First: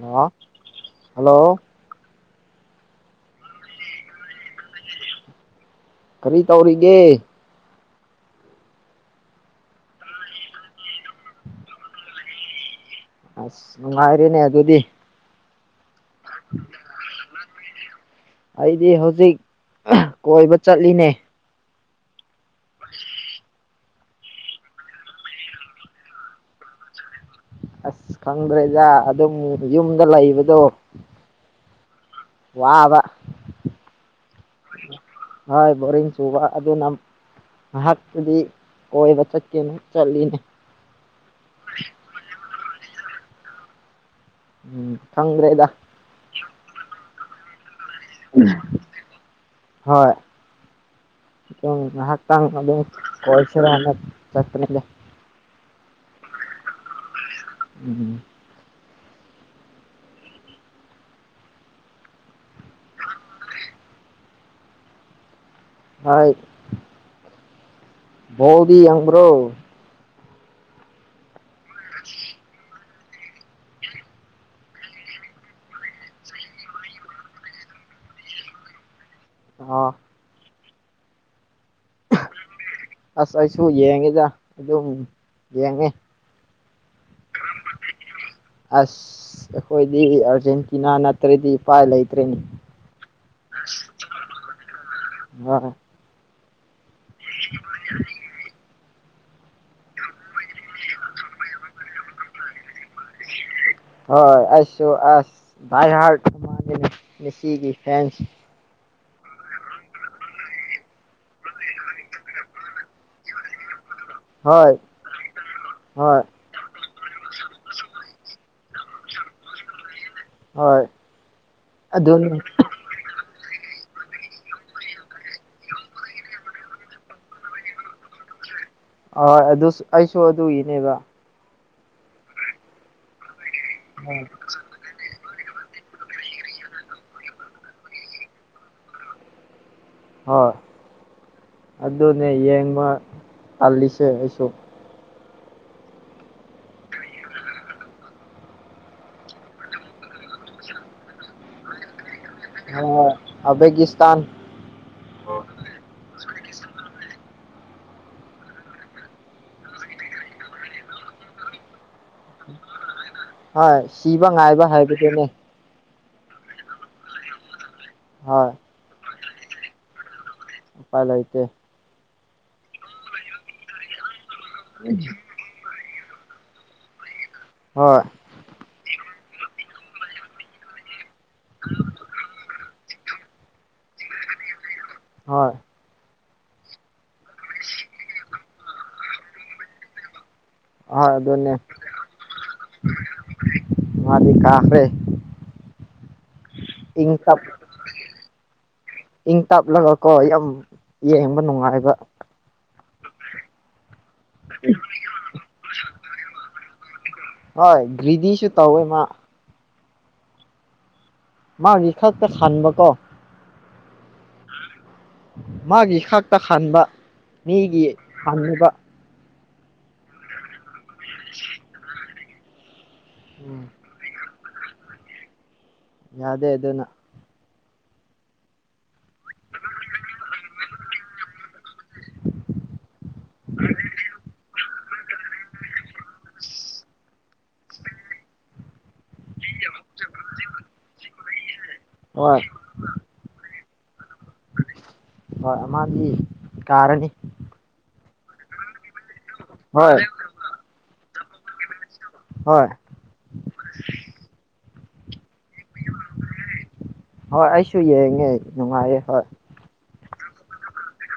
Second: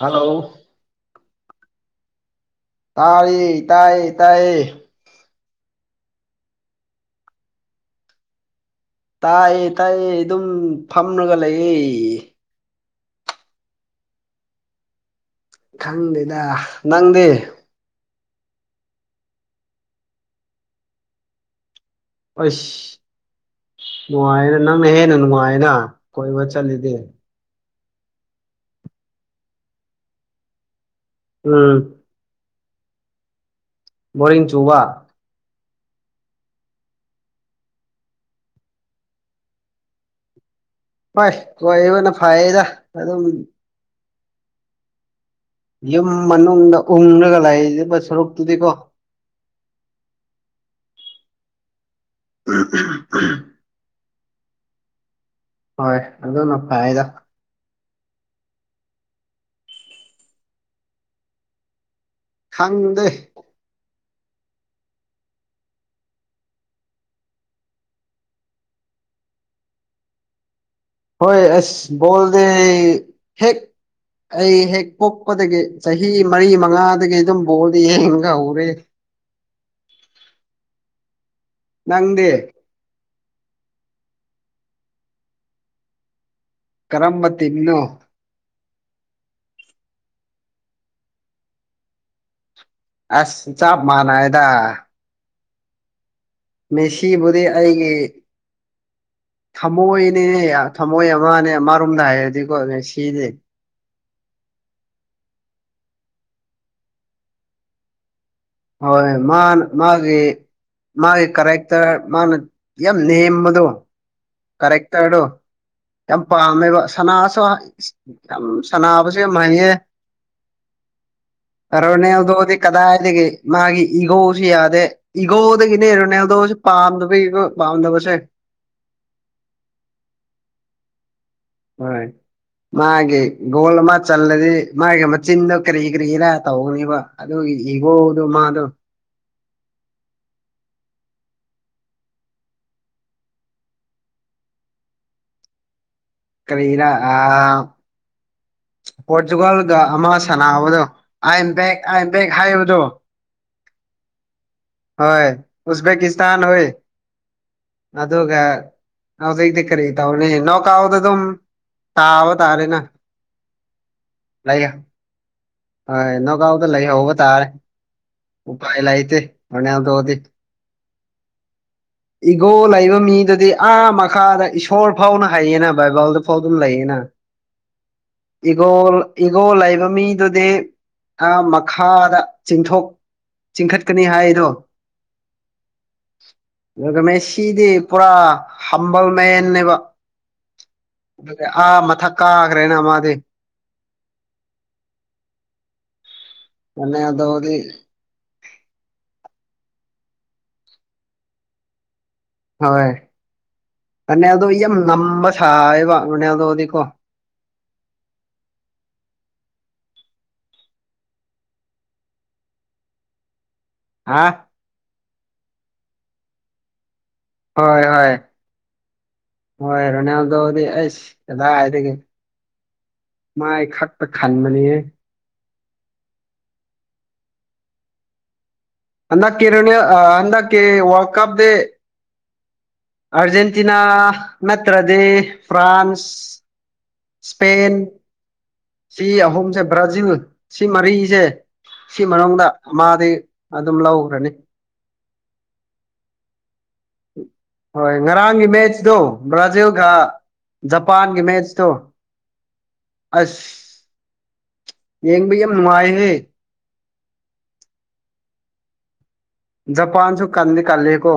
hello hello ꯇꯥꯏꯌꯦ ꯇꯥꯏꯌꯦ ꯇꯥꯏꯌꯦ ꯀꯔꯤ ꯇꯧꯔꯤꯒꯦ ꯇꯥꯏꯌꯦ ꯇꯥꯏꯌꯦ ꯑꯗꯨꯝ ꯐꯝꯂꯒ ꯂꯩꯌꯦ ꯑꯁ ꯅꯨꯡꯉꯥꯏꯔꯤꯦꯅꯦ ꯑꯗꯨꯗꯤ ꯈꯪꯗꯦꯗ ꯅꯪꯗꯤ ꯑꯩꯗꯤ ꯍꯧꯖꯤꯛ ꯀꯣꯏꯕ ꯆꯠꯂꯤꯅꯦ ꯑꯣꯏꯁ ꯅꯨꯡꯉꯥꯏꯅ ꯅꯪꯅ ꯍꯦꯟꯅ ꯅꯨꯡꯉꯥꯏꯅ ꯀꯣꯏꯕ ꯆꯠꯂꯤꯗꯤ ꯑꯁ ꯈꯪꯗ꯭ꯔꯦꯗꯥ ꯑꯗꯨꯝ ꯌꯨꯝꯗ ꯂꯩꯕꯗꯣ ꯎꯝ ꯋꯥꯕ ꯕꯣꯣꯔꯟ ꯆꯨꯕ ꯍꯣꯏ ꯕꯣꯔꯡ ꯆꯨꯕ ꯑꯗꯨ ꯅ ꯉꯍꯥꯛꯄꯨꯗꯤ ꯀꯣꯏꯕ ꯆꯠꯀꯦꯅ ꯆꯠꯂꯤꯅꯦ ꯍꯣꯏ ꯀꯣꯏꯕꯅ ꯐꯩꯌꯦꯗ ꯑꯗꯨꯝ ꯎꯝ ꯈꯪ꯭ꯔꯦꯗ ꯌꯨꯝ ꯃꯅꯨꯡꯗ ꯎꯡꯔꯒ ꯂꯥꯛꯔꯤꯕ ꯁꯔꯨꯛꯇꯨꯗꯤꯀꯣ ꯇ ꯀꯣꯏ ꯆ ꯍꯣꯏ ꯑꯗꯨꯅ ꯐꯥꯏꯗ ꯎꯝ ꯈꯪꯗꯦ ꯍꯣꯏ ꯥꯎꯗꯤ ꯍ꯭ꯔꯣ ꯍꯣꯏ ꯑꯁꯣꯗ ꯍꯦꯛ ꯑꯩ ꯍꯦꯛ ꯄꯣꯛꯄꯗꯒꯤ ꯆꯍꯤ ꯃꯔꯤ ꯃꯉꯥꯗꯒꯤ ꯑꯗꯨꯝ ꯕꯣꯜꯗꯤ ꯌꯦꯡꯒ ꯍꯧꯔꯦ ꯑ ꯅꯪꯗꯦ ꯑꯁ ꯑꯩꯁꯨ ꯌꯦꯡꯉꯤꯗ ꯑꯗꯨꯝ ꯌꯦꯡꯉꯤ ꯀꯔꯝꯕ ꯇꯤꯅꯣ ꯑꯁ ꯑꯩꯈꯣꯏꯗꯤ ꯑꯥꯔꯖꯦꯟꯇꯤꯅꯥ ꯅꯠꯇ꯭ꯔꯗꯤ ꯏꯄꯥꯏ ꯂꯩꯇ꯭ꯔꯦꯅꯤ ꯑꯁ ꯆꯞ ꯃꯥꯅꯑꯗ ꯑꯣ ꯃꯦꯁꯤꯕꯨꯦ ꯑꯩꯒꯤ ꯊꯝꯃꯣꯏꯅꯦ ꯊꯝꯃꯣꯏ ꯑꯃꯅꯦ ꯑꯃꯔꯣꯝꯗ ꯍꯥꯏꯔꯗꯤꯀꯣ ꯁꯤꯅꯦ ꯍꯣꯏ ꯑꯩꯁꯨ ꯑꯁ ꯚꯥꯏ ꯍꯥꯔꯁꯤꯒꯤ ꯐꯦꯟꯁ ꯍꯣꯏ ꯃꯥꯅ ꯃꯥꯒꯤꯦ ꯃꯥꯒꯤ ꯀꯔꯦꯛꯇꯔ ꯃꯥꯅ ꯌꯥꯝ ꯅꯦꯝꯕꯗꯣ ꯍꯣꯏ ꯀꯔꯦꯛꯇꯔꯗꯣ ꯌꯥꯝ ꯍꯣꯏ ꯄꯥꯝꯃꯦꯕ ꯁꯅꯥꯁꯨ ꯌꯥꯝ ꯁꯥꯟꯅꯥꯕꯁꯨ ꯌꯥꯝ ꯍꯪꯉꯦ ꯍꯣꯏ ꯑꯗꯨꯅꯤ ꯀꯔꯣꯅꯦꯦꯝꯗꯣꯗꯤ ꯀꯗꯥꯇꯒꯦ ꯃꯥꯒꯤꯤ ꯏꯒꯣ ꯁꯤ ꯌꯥꯗꯦ ꯏꯒꯣꯗ ꯀꯅꯦꯔꯅꯦꯗꯣ ꯄꯥꯝꯗꯕ ꯄꯥꯝꯗꯕꯁꯦ ꯍ ꯑꯗꯨ ꯑꯩꯁꯨ ꯑꯗꯨꯏꯅꯦꯕ ꯍꯣꯏ ꯃꯥꯒꯤ ꯒꯣꯜ ꯃꯥ ꯆꯜꯂꯗꯤ ꯃꯥꯒꯤ ꯃꯆꯤꯟꯗꯣ ꯀꯔꯤ ꯀꯔꯤꯔꯥ ꯇꯧꯒꯅꯦꯕ ꯑꯗꯨꯒꯤ ꯏꯒꯣꯗꯣ ꯃꯥꯗꯣ ꯍꯣꯏ ꯑꯗꯨꯅꯦ ꯌꯦꯡꯕ ꯇꯜꯂꯤꯁꯦ ꯑꯩꯁꯨ ꯀꯔꯤꯔ ꯑ ꯄꯣꯔꯇꯨꯒꯥꯜꯒ ꯑꯃ ꯁꯥꯟꯅꯕꯗꯣ ꯑꯥꯏꯦꯝꯕꯦꯛ ꯑꯥꯏꯦꯝꯕꯦꯛ ꯍꯥꯏꯕꯗꯣ ꯑꯐꯦꯀꯤꯁꯇꯥꯟ ꯍꯣꯏ ꯎꯖꯕꯦꯛꯀꯤꯁꯇꯥꯟ ꯍꯣꯏ ꯑꯗꯨꯒ ꯍꯗꯩꯗꯤ ꯀꯔꯤ ꯇꯅꯦ ꯅꯧꯀꯥꯎꯗ ꯑꯗꯨꯝ ꯇꯥꯕ ꯇꯥꯔꯦꯅ ꯍ ꯁꯤꯕ ꯂꯩ ꯉꯥꯏꯕ ꯍꯥꯏꯕꯗꯨꯅꯦ ꯍꯣꯏ ꯅꯣ ꯀꯥꯎꯗ ꯂꯩ ꯍꯕ ꯇꯥꯔꯦ ꯍꯣꯏ ꯎꯄꯥꯏ ꯂꯥꯏꯇ ꯃꯅ ꯇꯗꯤ ꯄꯥꯥꯏ ꯂꯩꯥꯏꯇꯦ ꯏꯒꯣ ꯂꯩꯕ ꯃꯤꯗꯨꯗꯤ ꯑꯥ ꯃꯈꯥꯗ ꯏꯁꯣꯔ ꯐꯥꯎꯅ ꯍꯥꯏꯩꯌꯦꯅ ꯕꯥꯕꯜꯗ ꯐꯥꯎ ꯑꯗꯨꯝ ꯂꯩꯌꯦꯅ ꯍꯣꯏ ꯏꯒꯣ ꯏꯒꯣ ꯂꯩꯕ ꯃꯤꯗꯨꯗꯤ ꯃꯈꯥꯗ ꯆꯤꯡꯊꯣꯛ ꯆꯤꯡꯈꯠꯀꯅꯤ ꯍꯥꯏꯔꯣ ꯍꯣꯏ ꯑꯗꯨꯒ ꯃ ꯁꯤꯗꯤ ꯄꯨꯔꯥ ꯍꯝꯕꯜ ꯃꯅꯦꯦꯕ ꯍꯣꯏ ꯑꯗꯨꯅꯦ ꯑꯥ ꯃꯊꯛ ꯀꯥꯈ꯭ꯔꯦꯅ ꯃꯥꯗꯤ ꯃꯥꯗꯤ ꯀꯥꯈ꯭ꯔꯦ ꯏꯪ ꯔꯣꯅꯥꯜꯗꯣꯗꯤ ꯏ ꯇꯞꯂꯒꯀꯣ ꯌꯥꯝ ꯌꯦꯡꯕ ꯅꯨꯡꯉꯥꯏꯕ ꯍꯣꯏ ꯑ ꯑꯗꯣ ꯌꯥꯝ ꯅꯝꯕ ꯁꯥꯏꯕ ꯉꯅꯦ ꯑꯗꯣꯗꯤꯀꯣ ꯍꯣꯏ ꯔꯤꯗꯤꯁꯨ ꯇꯧ ꯏꯃ ꯃꯥ ꯔꯤꯈ ꯀ ꯈꯕ ꯀꯣ ꯍꯥꯥ ꯃꯥꯒꯤ ꯈꯥꯛꯇ ꯍꯥꯟꯕ ꯍꯣꯏ ꯃꯤꯒꯤ ꯍꯣꯏ ꯍꯅꯕ ꯍꯣꯏ ꯔꯣꯅꯥꯜꯗꯣꯗꯤ ꯑꯩꯁ ꯀꯗꯥ ꯍꯥꯏꯔꯤꯒꯦ ꯎꯝ ꯃꯥꯥꯏ ꯈꯥꯛꯇ ꯈꯥꯟꯃꯅꯤꯦ ꯌꯥꯗꯦ ꯑꯗꯨ ꯑꯗꯨꯅ ꯍ ꯀꯔꯅꯦ ꯑ ꯀ ꯀ ꯋꯥꯔꯜꯗ ꯀꯞ ꯗ ꯑꯔꯖꯦꯟꯇꯤꯅꯥ ꯎ ꯄ꯭ꯔꯗꯦ ꯐ꯭ꯔꯥꯟꯁ ꯁꯄꯟ ꯁꯤ ꯑꯍꯨꯝꯁꯦ ꯕ꯭ꯔꯥꯖꯤꯜ ꯁꯤ ꯃꯔꯤꯁꯦ ꯁꯤ ꯍꯣꯏ ꯃꯅꯨꯡꯗ ꯃꯥꯗꯤ ꯑꯗꯨꯝ ꯂꯧ ꯍꯣꯏ ꯑꯗꯤ ꯀꯥꯔꯅꯤ ꯍꯣꯏ ꯉꯔꯥꯡꯒꯤ ꯃꯦꯠꯆꯇꯣ ꯕ꯭ꯔꯥꯖꯤꯜꯒ ꯍꯣꯏ ꯖꯄꯥꯟꯒꯤ ꯃꯦꯠꯆꯇꯣ ꯍꯣꯏ ꯑꯁ ꯌꯦꯕꯩ ꯌꯥꯝ ꯅꯨꯡꯃꯥꯏ ꯍꯦ ꯍꯣꯏ ꯑꯩꯁꯨ ꯌꯦꯡꯉꯦ ꯅꯨꯡꯉꯥꯏꯌꯦ ꯍꯣꯏ ꯖꯄꯥꯟꯁꯨ ꯀꯥꯟꯗꯤ ꯀꯥꯥꯟꯜꯂꯤꯀꯣ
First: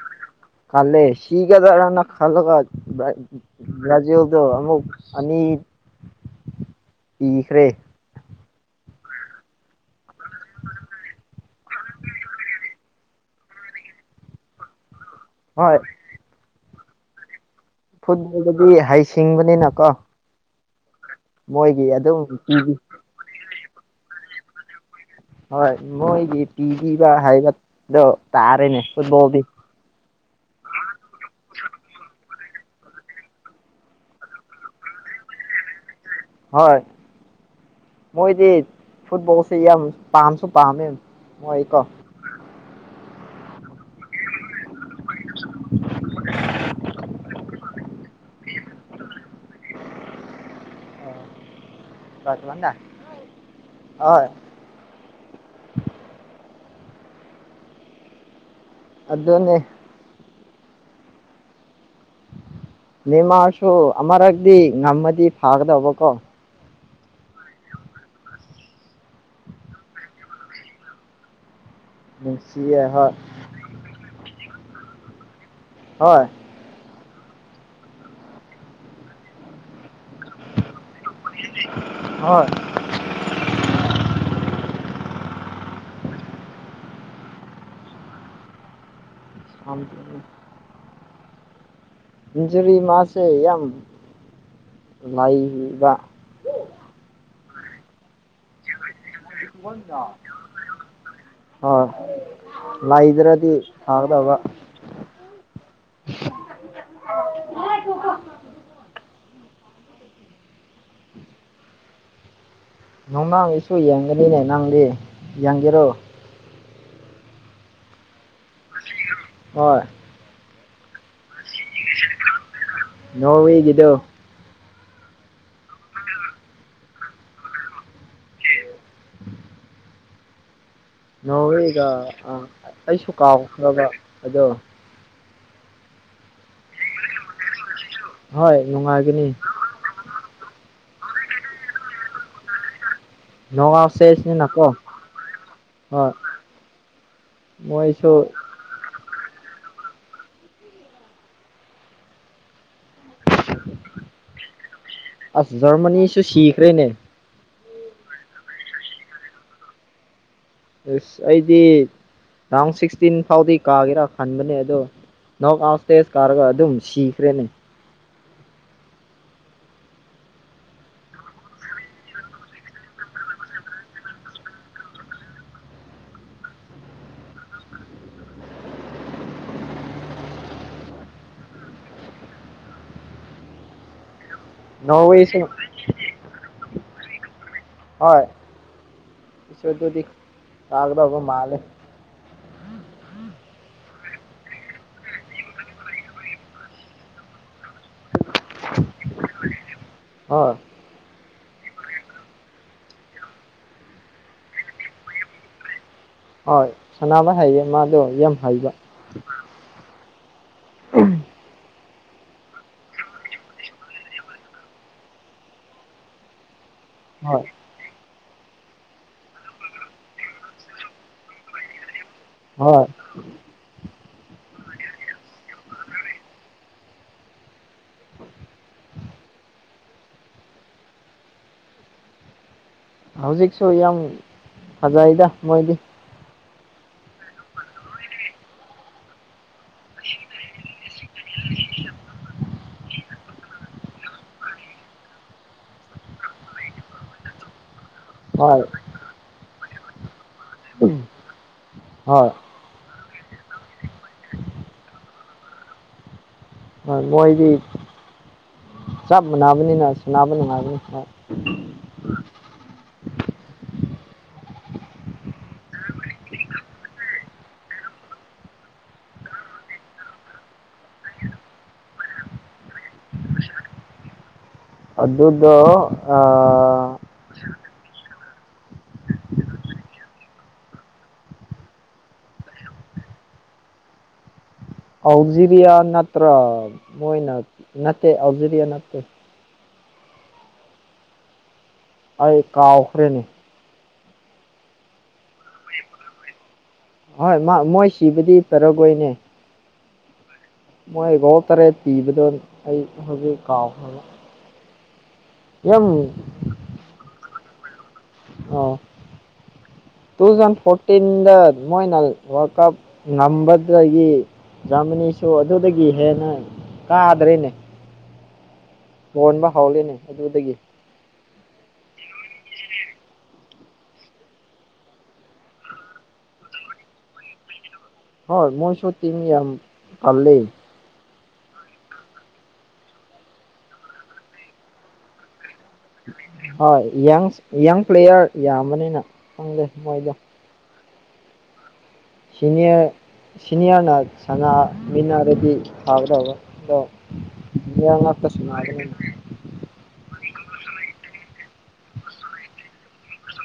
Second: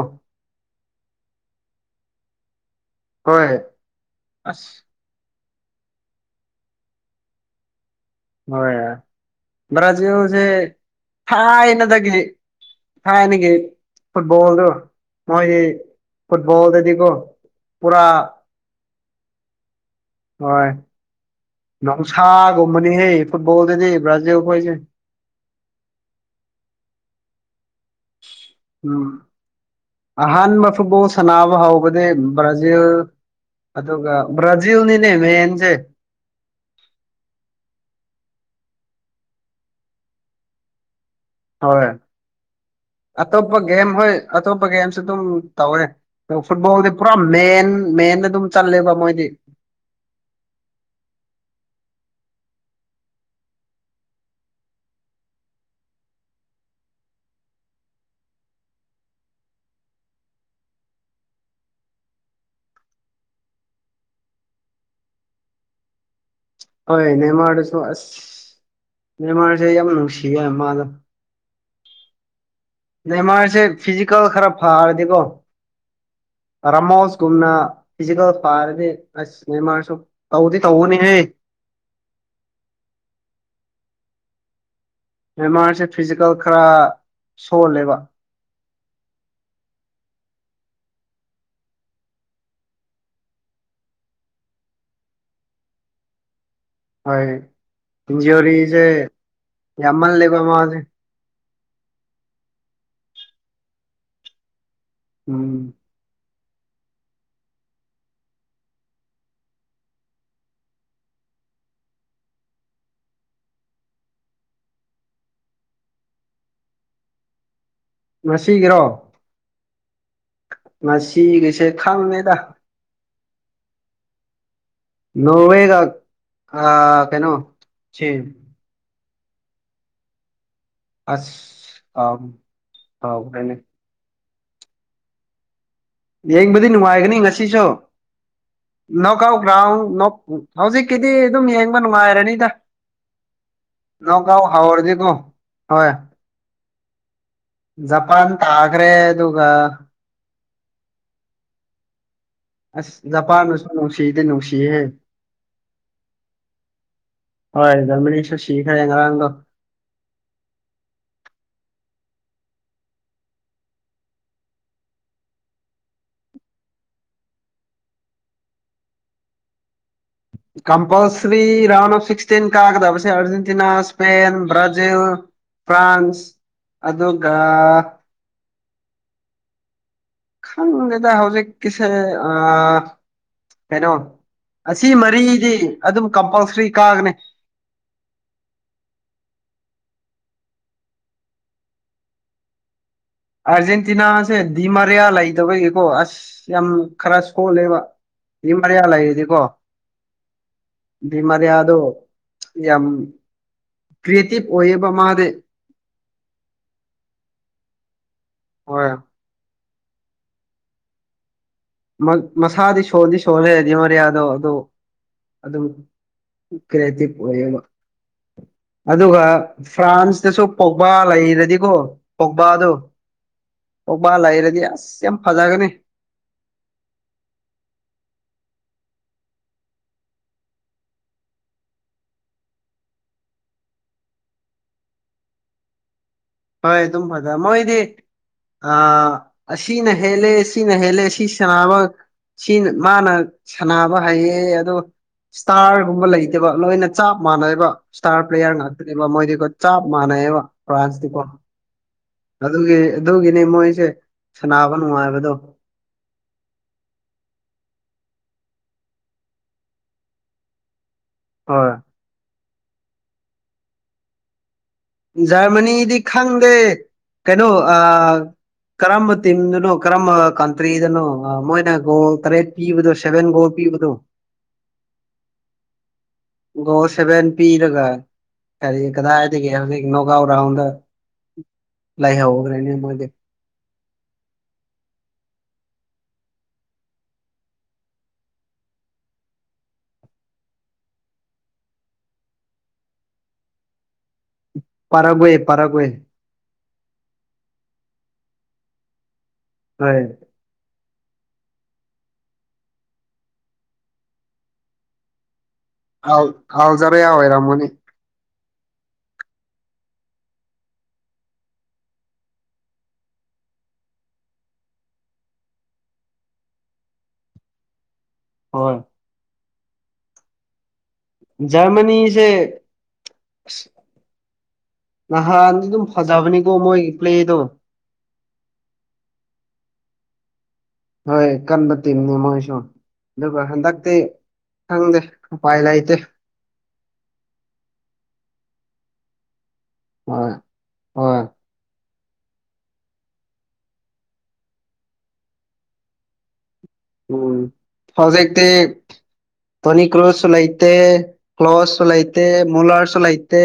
ꯈꯂꯦ ꯁꯤꯤꯒꯗꯔꯅ ꯈꯜꯂꯒ ꯖꯤ ꯍꯣꯏ ꯌ ꯌꯗ ꯑꯁ ꯑꯃꯨꯛ ꯑ ꯏꯈ꯭ꯔꯦ ꯍꯣꯏ ꯃꯔ꯭ꯔꯖꯤꯁꯦ ꯊꯅꯗꯗꯒꯤ ꯊꯥꯏꯅꯒꯤ ꯐꯨꯠꯕꯣꯜꯗꯣ ꯃꯣꯏꯗꯤ ꯍꯣꯏ ꯐꯨꯠꯕꯣꯜꯗꯗꯤꯀꯣ ꯄꯨꯔꯥ ꯐꯨꯠꯕꯣꯜꯗꯗꯤ ꯍꯩꯁꯤꯡꯕꯅꯤꯅ ꯀꯣ ꯅꯨꯡꯁꯥꯒꯨꯝꯕꯅꯤꯍꯩ ꯐꯨꯠꯕꯣꯜꯗꯗꯤ ꯕ꯭ꯔꯥꯖꯤꯜ ꯐꯣꯏꯁꯦ ꯍ ꯃꯣꯏ ꯇꯤꯚꯤ ꯍꯕ ꯎꯝ ꯑꯍꯥꯟꯕ ꯐꯐꯥꯎ ꯁꯥꯟꯅꯕ ꯍꯥꯎꯕꯗꯤ ꯭ꯔꯖꯤꯜ ꯑꯗꯨ ꯭ꯔꯖꯜꯅꯤꯅꯦ ꯃꯦꯟꯁꯦ ꯍ ꯃꯣꯏꯗꯤ ꯐꯨꯠꯕꯜꯁ ꯏ ꯌꯥꯝ ꯄꯥꯝꯁꯨ ꯄꯥꯃꯦ ꯑꯩꯀꯣ ꯍꯣꯏ ꯑꯇꯣꯞꯄ ꯒꯦꯝ ꯍꯣꯏ ꯑꯇꯣꯞꯄ ꯒꯦꯝꯁꯨ ꯑꯗꯨꯝ ꯇꯧꯔꯦ ꯑ ꯐꯨꯠꯕꯣꯜꯗꯤ ꯄꯨꯔꯥ ꯃꯦꯟ ꯃꯦ ꯑꯗꯨꯝ ꯆꯠꯂꯦꯕ ꯃꯣꯏꯗꯤ ꯑ ꯔꯊꯃꯗ ꯍ ꯑꯗꯨꯗꯟꯅꯦ ꯅꯃꯁꯨ ꯑꯃꯔꯛꯇꯗꯤ ꯉꯝꯃꯗꯤ ꯐꯥꯒꯗꯧꯕꯀꯣ ꯍꯣꯏ ꯃꯦꯟꯃꯥꯔꯗꯁꯨ ꯑꯁ ꯃꯦꯟꯃꯥꯔꯁꯦ ꯌꯥꯝ ꯅꯨꯡꯁꯤꯌꯦ ꯃꯥꯗ ꯎꯝ ꯃꯥꯔꯁꯦ ꯐꯤꯖꯤꯀꯦꯜ ꯈꯔ ꯐꯔꯗꯤꯀꯣ ꯍꯣꯏ ꯔꯥꯃꯣꯁ ꯀꯨꯝꯅ ꯐꯤꯖꯤꯀꯦꯜ ꯐꯥꯔꯗꯤ ꯑꯁ ꯃꯃꯥꯔꯁꯨ ꯇꯧꯗꯤ ꯇꯧꯒꯅꯤ ꯍꯣꯏ ꯕꯃꯥꯔꯁꯦ ꯐꯤꯖꯤꯀꯦꯜ ꯈꯔ ꯁꯣꯜꯂꯦꯕ ꯑꯂ ꯏꯟꯖꯨꯔꯤ ꯃꯥꯁꯦ ꯌꯥꯝ ꯂꯥꯏꯕ ꯍꯣꯏ ꯏꯟꯖꯑꯣꯔꯤꯁꯦ ꯌꯥꯝꯃꯅ ꯂꯩꯦ ꯃꯥ ꯍꯣꯏ ꯂꯩꯗ꯭ꯔꯗꯤ ꯊꯥꯒꯗꯕ ꯎꯝ ꯀ ꯀꯣ ꯣꯡꯗꯥꯡ ꯏꯁꯨ ꯌꯦꯡꯒꯅꯤꯅꯦ ꯅꯪꯗꯤ ꯌꯦꯡꯒꯦꯔꯣ ꯉꯁꯤꯒꯤꯔꯣ ꯍꯣꯏ ꯉꯁꯤ ꯀꯩꯁꯦ ꯈꯪꯃꯦꯗ ꯅꯣꯡꯃꯤꯒꯤꯗꯣ ꯅꯋꯦꯒ ꯑ ꯀꯩꯅꯩꯅꯣ ꯑꯁ ꯅꯧꯋꯦꯒ ꯀꯥꯎ ꯑ ꯑꯩꯁꯨ ꯀꯥꯎꯈ꯭ꯔꯦꯅꯦ ꯀꯥꯎꯈ꯭ꯔꯕ ꯑꯗꯣ ꯌꯦꯡꯕꯗꯤ ꯅꯨꯡꯉꯥꯏꯒꯅꯤ ꯍꯣꯏ ꯅꯨꯡꯉꯥꯏꯒꯅꯤ ꯉꯁꯤꯁꯨꯣꯛꯥꯎꯥꯎ ꯍꯧꯖꯤꯛꯀꯤꯗꯤ ꯑꯗꯨꯝ ꯌꯦꯡꯕ ꯅꯨꯡꯉꯥꯏꯔꯅꯤꯗ ꯅꯣꯛꯑꯥꯎꯠ ꯅ ꯀꯥꯎꯥꯎ ꯁ꯭ꯇꯦꯖꯅꯤꯅꯀꯣ ꯍꯥꯎꯔꯗꯤ ꯀꯣ ꯍꯣꯏ ꯃꯣꯏꯁꯨ ꯖꯄꯥꯟ ꯇꯥꯒ꯭ꯔꯦ ꯑꯗꯨꯒ ꯑꯁ ꯖꯄꯥꯟꯅꯁꯨ ꯅꯨꯡꯁꯤꯗꯤ ꯅꯨꯡꯁꯤꯍꯦ ꯑꯁ ꯖꯔꯃꯅꯤꯁꯨ ꯁꯤꯈꯔꯦꯅꯦ ꯍꯣꯏ ꯌꯥꯝꯔꯃꯤꯅꯤꯁ ꯁꯤꯈꯔ ꯌꯦꯡ ꯉꯥꯡꯗꯣ ꯑꯦꯁ ꯑꯩꯗꯤ ꯔꯥꯎꯟ ꯁꯤꯛꯁꯇꯤꯟ ꯐꯥꯎꯗꯤ ꯀꯥꯒꯦꯔꯥ ꯈꯟꯕꯅꯦ ꯑꯗꯣ ꯅꯣꯛ ꯑꯥꯎ ꯁꯇꯦꯖ ꯀꯥꯔꯒ ꯑꯗꯨꯝ ꯁꯤꯈ꯭ꯔꯦꯅꯦ ꯀꯝꯄꯜꯁꯔꯤ ꯔꯥꯎꯟ ꯑꯣꯐ ꯁꯤꯛꯁꯇꯤꯟ ꯀꯥ ꯀꯗ ꯄꯁꯦ ꯑꯔꯖꯦꯟꯇꯤꯅꯥ ꯏꯁꯄꯦꯟ ꯕ꯭ꯔꯥꯖꯤꯜ ꯐ꯭ꯔꯥꯟꯁ ꯑꯗꯨꯒ ꯈꯪ ꯑꯦꯗ ꯍꯧꯖꯤꯛ ꯀꯁꯦ ꯑ ꯀꯩꯅꯣ ꯑꯁꯤ ꯅꯣꯔꯋꯦꯁꯨ ꯃꯔꯤꯗꯤ ꯑꯗꯨꯝ ꯀꯝꯄꯜꯁꯔꯤ ꯀꯥꯒꯅꯤ ꯍꯣꯏ ꯏꯁꯗꯨꯗꯤ ꯂꯥꯒꯗꯕꯣ ꯃꯥꯂꯦ ꯑꯥꯔꯖꯦꯟꯇꯤꯅꯥꯁꯦ ꯗꯤꯃꯥꯔꯤꯌꯥ ꯂꯩꯗꯕꯒꯤꯀꯣ ꯑꯁ ꯌꯥꯝ ꯈꯔ ꯁꯣꯜꯂꯦꯕ ꯊ ꯃꯔꯤꯌꯥꯂ ꯑꯩꯗꯤꯀꯣ ꯍꯣꯏ ꯃꯔꯤꯌꯥꯗꯣ ꯌꯥꯝ ꯀ꯭ꯔꯤꯇꯞ ꯑꯣꯌꯦꯕ ꯃꯥꯗꯦ ꯍꯣꯏ ꯁꯅꯥꯅꯕ ꯍꯥꯏꯩꯌꯦ ꯃꯥꯗꯣ ꯌꯥꯝ ꯍꯥꯏꯩꯕ ꯍꯣꯏ ꯃꯁꯥꯗꯤ ꯁꯣꯟꯗꯤ ꯁꯣꯜꯂꯦꯔꯗꯤ ꯃꯔꯤꯌꯥꯗꯣ ꯑꯗꯨꯗ ꯑꯗꯨꯝ ꯀ꯭ꯔꯦꯗꯤ ꯄ ꯍ ꯑꯗꯨꯒ ꯐ꯭ꯔꯥꯟꯁꯇꯁꯨ ꯄꯣꯛꯕꯥ ꯂꯩꯔꯗꯤꯀꯣ ꯄꯣꯛꯕꯥꯗꯨꯣ ꯍꯣꯏ ꯑꯣꯕꯥ ꯂꯩꯔꯗꯤ ꯑꯁ ꯌꯥꯝ ꯐꯖꯒꯅꯤ ꯍꯧꯖꯤꯛꯁꯨ ꯌꯥꯝ ꯐꯖꯩꯗ ꯃꯣꯏꯗꯤ ꯍꯣꯏ ꯇꯝ ꯐꯗ ꯃꯣꯏꯗꯤꯦ ꯑ ꯑꯁꯤ ꯅꯍꯦꯂ ꯑꯁꯤꯁꯤ ꯅꯍꯦꯂꯦ ꯑꯁꯤ ꯁꯅꯥꯕ ꯁꯤ ꯃꯥꯅ ꯁꯥꯟꯅꯕ ꯍꯥꯏꯩꯌꯦ ꯑꯗꯣ ꯏꯁꯇꯥꯔꯒꯨꯝꯕ ꯂꯩꯇꯕ ꯂꯣꯏꯅ ꯆꯞ ꯃꯥꯟꯅꯩꯕ ꯏꯁꯇꯥꯔ ꯄ꯭ꯂꯦꯌꯥꯔ ꯍꯣꯏ ꯉꯥꯛꯇꯅꯦꯕ ꯃꯣꯏꯗꯤꯀꯣ ꯆꯞ ꯃꯥꯟꯅꯩꯕ ꯐ꯭ꯔꯥꯟꯁꯇꯤꯀꯣ ꯍꯣꯏ ꯑꯗꯨꯒꯤ ꯑꯗꯨꯒꯤꯅꯦ ꯃꯣꯏꯁꯦ ꯁꯅꯥꯕ ꯅꯨꯡꯉꯥꯏꯕꯗꯣ ꯍꯣꯏ ꯃꯣꯏꯗꯤ ꯆꯞ ꯃꯥꯟꯅꯕꯅꯤꯅ ꯁ ꯅꯥꯕ ꯅꯨꯡꯉꯥꯏꯕꯅꯤꯅ ꯍꯣꯏ ꯖꯔꯃꯅꯤꯗꯤ ꯈꯪꯗꯦ ꯀꯩꯅꯣ ꯑ ꯀꯔꯝꯕ ꯇꯤꯝꯗꯨꯅꯣ ꯀꯔꯝꯕ ꯀꯟꯇ꯭ꯔꯤꯗꯅꯣ ꯃꯣꯏꯅ ꯒꯣꯜ ꯇꯔꯦꯠ ꯄꯤꯕꯗꯣ ꯁꯚꯦꯟ ꯒꯣꯜ ꯄꯤ ꯣ ꯑꯗꯨꯗ ꯑ ꯒ ꯀꯔꯤ ꯀꯗꯥꯗꯤꯒꯦ ꯍꯧꯦ ꯅꯣꯒ ꯔꯥꯎꯟꯗ ꯂꯩꯥꯏꯍꯧꯈ꯭ꯔꯦꯅꯦ ꯃꯣꯏꯗꯤ ꯑꯜꯖꯤꯦꯔꯤꯌꯥ ꯅꯠꯇ꯭ꯔ ꯃꯅ ꯅꯠꯇꯦ ꯑꯜꯖꯤꯔꯤꯌꯥ ꯅꯠꯇꯦ ꯑꯩ ꯀꯥꯎꯈ꯭ꯔꯦꯅꯦ ꯄꯔꯥꯒꯋꯦ ꯄꯔꯒꯋꯦ ꯍꯣꯏ ꯃꯣꯏ ꯁꯤꯕꯨꯗꯤ ꯐꯔꯒꯣꯏꯅꯦ ꯍꯥꯏ ꯃꯣꯏ ꯣ ꯇꯔꯦ ꯄꯤꯕꯗꯣ ꯑꯩ ꯍꯧꯖꯤꯛ ꯀꯥꯎꯈ꯭ꯔ ꯍꯜ ꯍꯜꯖꯔ ꯌꯥ ꯑꯣꯏꯣꯏꯔꯃꯣꯅꯤ ꯑꯣ ꯇꯨ ꯊꯥꯎꯖꯟ ꯐꯣꯔꯇꯤꯟꯗ ꯃꯣꯏꯅ ꯋꯥꯔꯜ ꯀꯞ ꯉꯝꯕꯗꯒꯤ ꯖꯥꯃꯤꯅꯤꯁꯨ ꯑꯗꯨꯗꯒꯤ ꯍꯦꯟꯅ ꯀꯥꯗ꯭ꯔꯦꯅꯦ ꯍ ꯀꯣꯟꯕ ꯍꯥꯎꯔꯦꯅꯦ ꯑꯗꯨꯗꯒꯤ ꯖꯔꯃꯅꯤꯁꯦ ꯅꯍꯥꯟꯗꯤ ꯑꯗꯨꯝ ꯐꯖꯕꯅꯤꯀꯣ ꯃꯣꯏꯒꯤ ꯄ꯭ꯂꯦꯗꯣ ꯍ ꯃꯣꯏ ꯁꯇꯤꯡ ꯌꯥꯝ ꯄꯔꯂꯦ ꯍꯣꯏ ꯀꯟꯕ ꯇꯤꯝꯅꯤ ꯃꯣꯏꯁꯨ ꯑꯗꯨꯒ ꯍꯟꯗꯛꯇꯤ ꯈꯪꯗꯦ ꯎꯄꯥꯏ ꯂꯩꯇꯦ ꯍꯣꯏ ꯌꯪ ꯄ꯭ꯂꯦꯌꯥꯔ ꯌꯥꯝꯕꯅꯤꯅ ꯈꯪꯗꯦ ꯃꯣꯏꯗꯣ ꯍꯣꯏ ꯍꯣꯏ ꯁꯤꯅꯤꯌꯥꯔ ꯁꯤꯅꯤꯌꯥꯔꯅ ꯁꯅꯥ ꯃꯤꯅꯔꯗꯤ ꯐꯥꯒꯗꯕ ꯎꯝ ꯍꯧꯖꯤꯛꯇꯤ ꯁꯥꯟꯅꯕꯅꯤꯅ ꯇꯣꯅꯤꯀꯔꯨꯁꯁꯨ ꯂꯩꯥꯇꯦ ꯀ꯭ꯂꯣꯊꯁꯨ ꯂꯩꯇꯦ ꯃꯨꯂꯔꯁꯨ ꯂꯩꯇꯦ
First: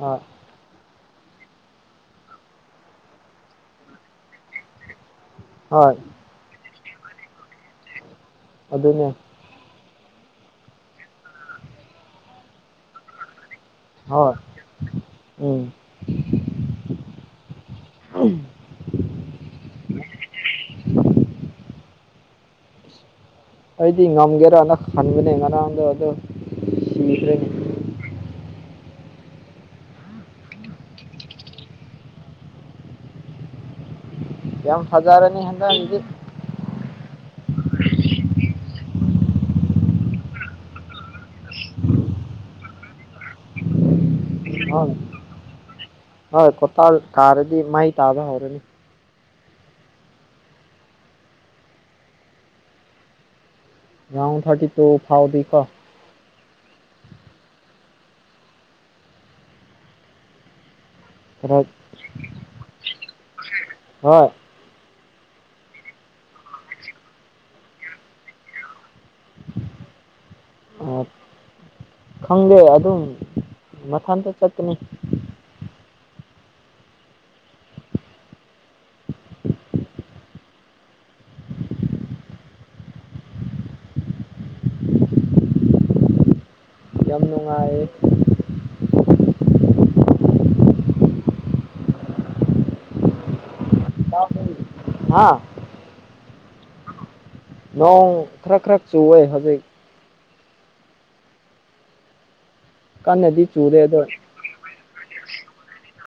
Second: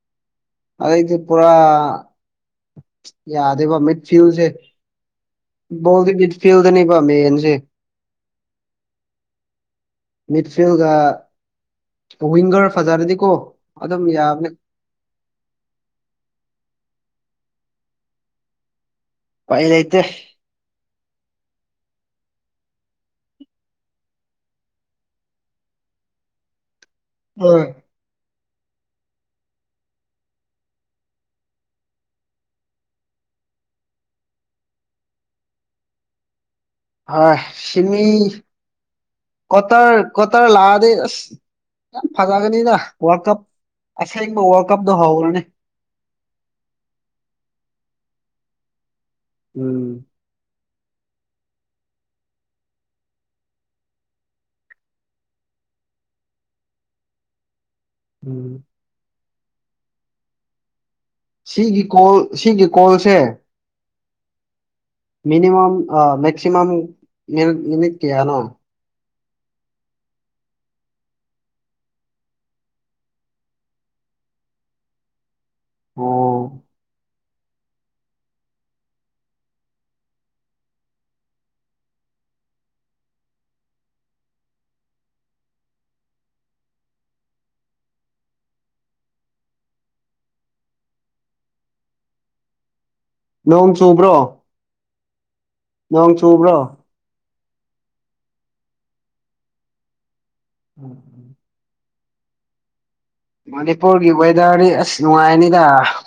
ꯑꯥ ꯑꯩꯗꯤ ꯄꯨꯔꯥ ꯌꯥꯗꯦꯕ ꯃꯤꯠ ꯊꯤꯎꯁꯦ ꯍꯣꯏ ꯕꯣꯜꯗꯤ ꯕꯤꯠ ꯐꯤꯜꯗꯅꯦꯕꯥ ꯃꯦꯟꯁꯦ ꯑꯗꯨꯅꯦ ꯃꯤꯠꯐꯤꯜꯒꯥ ꯋꯤꯡꯒꯔ ꯐꯖꯥꯔ꯭ꯗꯤꯀꯣ ꯍꯣꯏ ꯎꯝ ꯎꯝ ꯄꯥꯏ ꯂꯩꯇꯦ ꯑꯩꯗꯤ ꯉꯝꯒꯦꯔꯥꯅ ꯈꯟꯕꯅꯦ ꯉꯔꯥꯡꯗꯣ ꯑꯗꯨ ꯁꯤꯈꯔ꯭ꯦ ꯍꯣꯏ ꯌꯥꯝ ꯐꯖꯥꯔꯅꯤ ꯍꯟꯗꯅꯗꯤ ꯑ ꯁꯤꯃꯤ ꯀꯣꯇꯔ ꯀꯣꯇꯔ ꯂꯛꯑꯗꯤ ꯑꯁ ꯌꯥꯝ ꯐꯖꯒꯅꯤꯅ ꯋꯥꯔꯜ ꯀꯞ ꯑꯁꯦꯡꯕ ꯋꯥꯔꯜ ꯍꯣꯏ ꯀꯞꯇꯣ ꯍꯧꯔꯅꯤ ꯍꯣꯏ ꯀꯣꯇꯥ ꯀꯥꯔꯗꯤ ꯃꯩ ꯇꯥꯕ ꯍꯧꯔꯅꯤ ꯎꯝ ꯔꯥꯎꯟ ꯊꯥꯔꯇꯤꯇꯨ ꯐꯥꯎꯗꯤ ꯀꯣ ꯎꯝ ꯈꯔ ꯁꯤꯒꯤ ꯀꯣꯜ ꯁꯤꯒꯤ ꯀꯣꯜꯁꯦ ꯍꯣꯏ ꯃꯅꯤꯃꯝ ꯃꯦꯛꯁꯤ ꯃꯤꯅꯤꯠ ꯀꯌꯥꯅꯣ ꯑꯣ ꯈꯪꯗꯦ ꯑꯗꯨꯝ ꯃꯊꯟꯇ ꯆꯠꯄꯥꯅꯤ ꯑꯣ ꯌꯥꯝ ꯅꯨꯡꯉꯥꯏ ꯅꯣꯡ ꯆꯨꯕ꯭ꯔꯣ ꯍꯥꯥ ꯅꯣꯡꯆꯨꯕ꯭ꯔꯣ ꯅꯣꯡ ꯈꯔ ꯈꯔ ꯆꯨ ꯑꯦ ꯍꯧꯖꯤꯛ ꯎꯝ ꯎꯝ ꯀꯟꯅꯗꯤ ꯆꯨꯗꯦ ꯑꯗꯣ ꯃꯅꯤꯄꯨꯔꯒꯤ ꯋꯦꯗꯔꯗꯤ ꯑꯁ ꯅꯨꯡꯉꯥꯏꯅꯤꯗ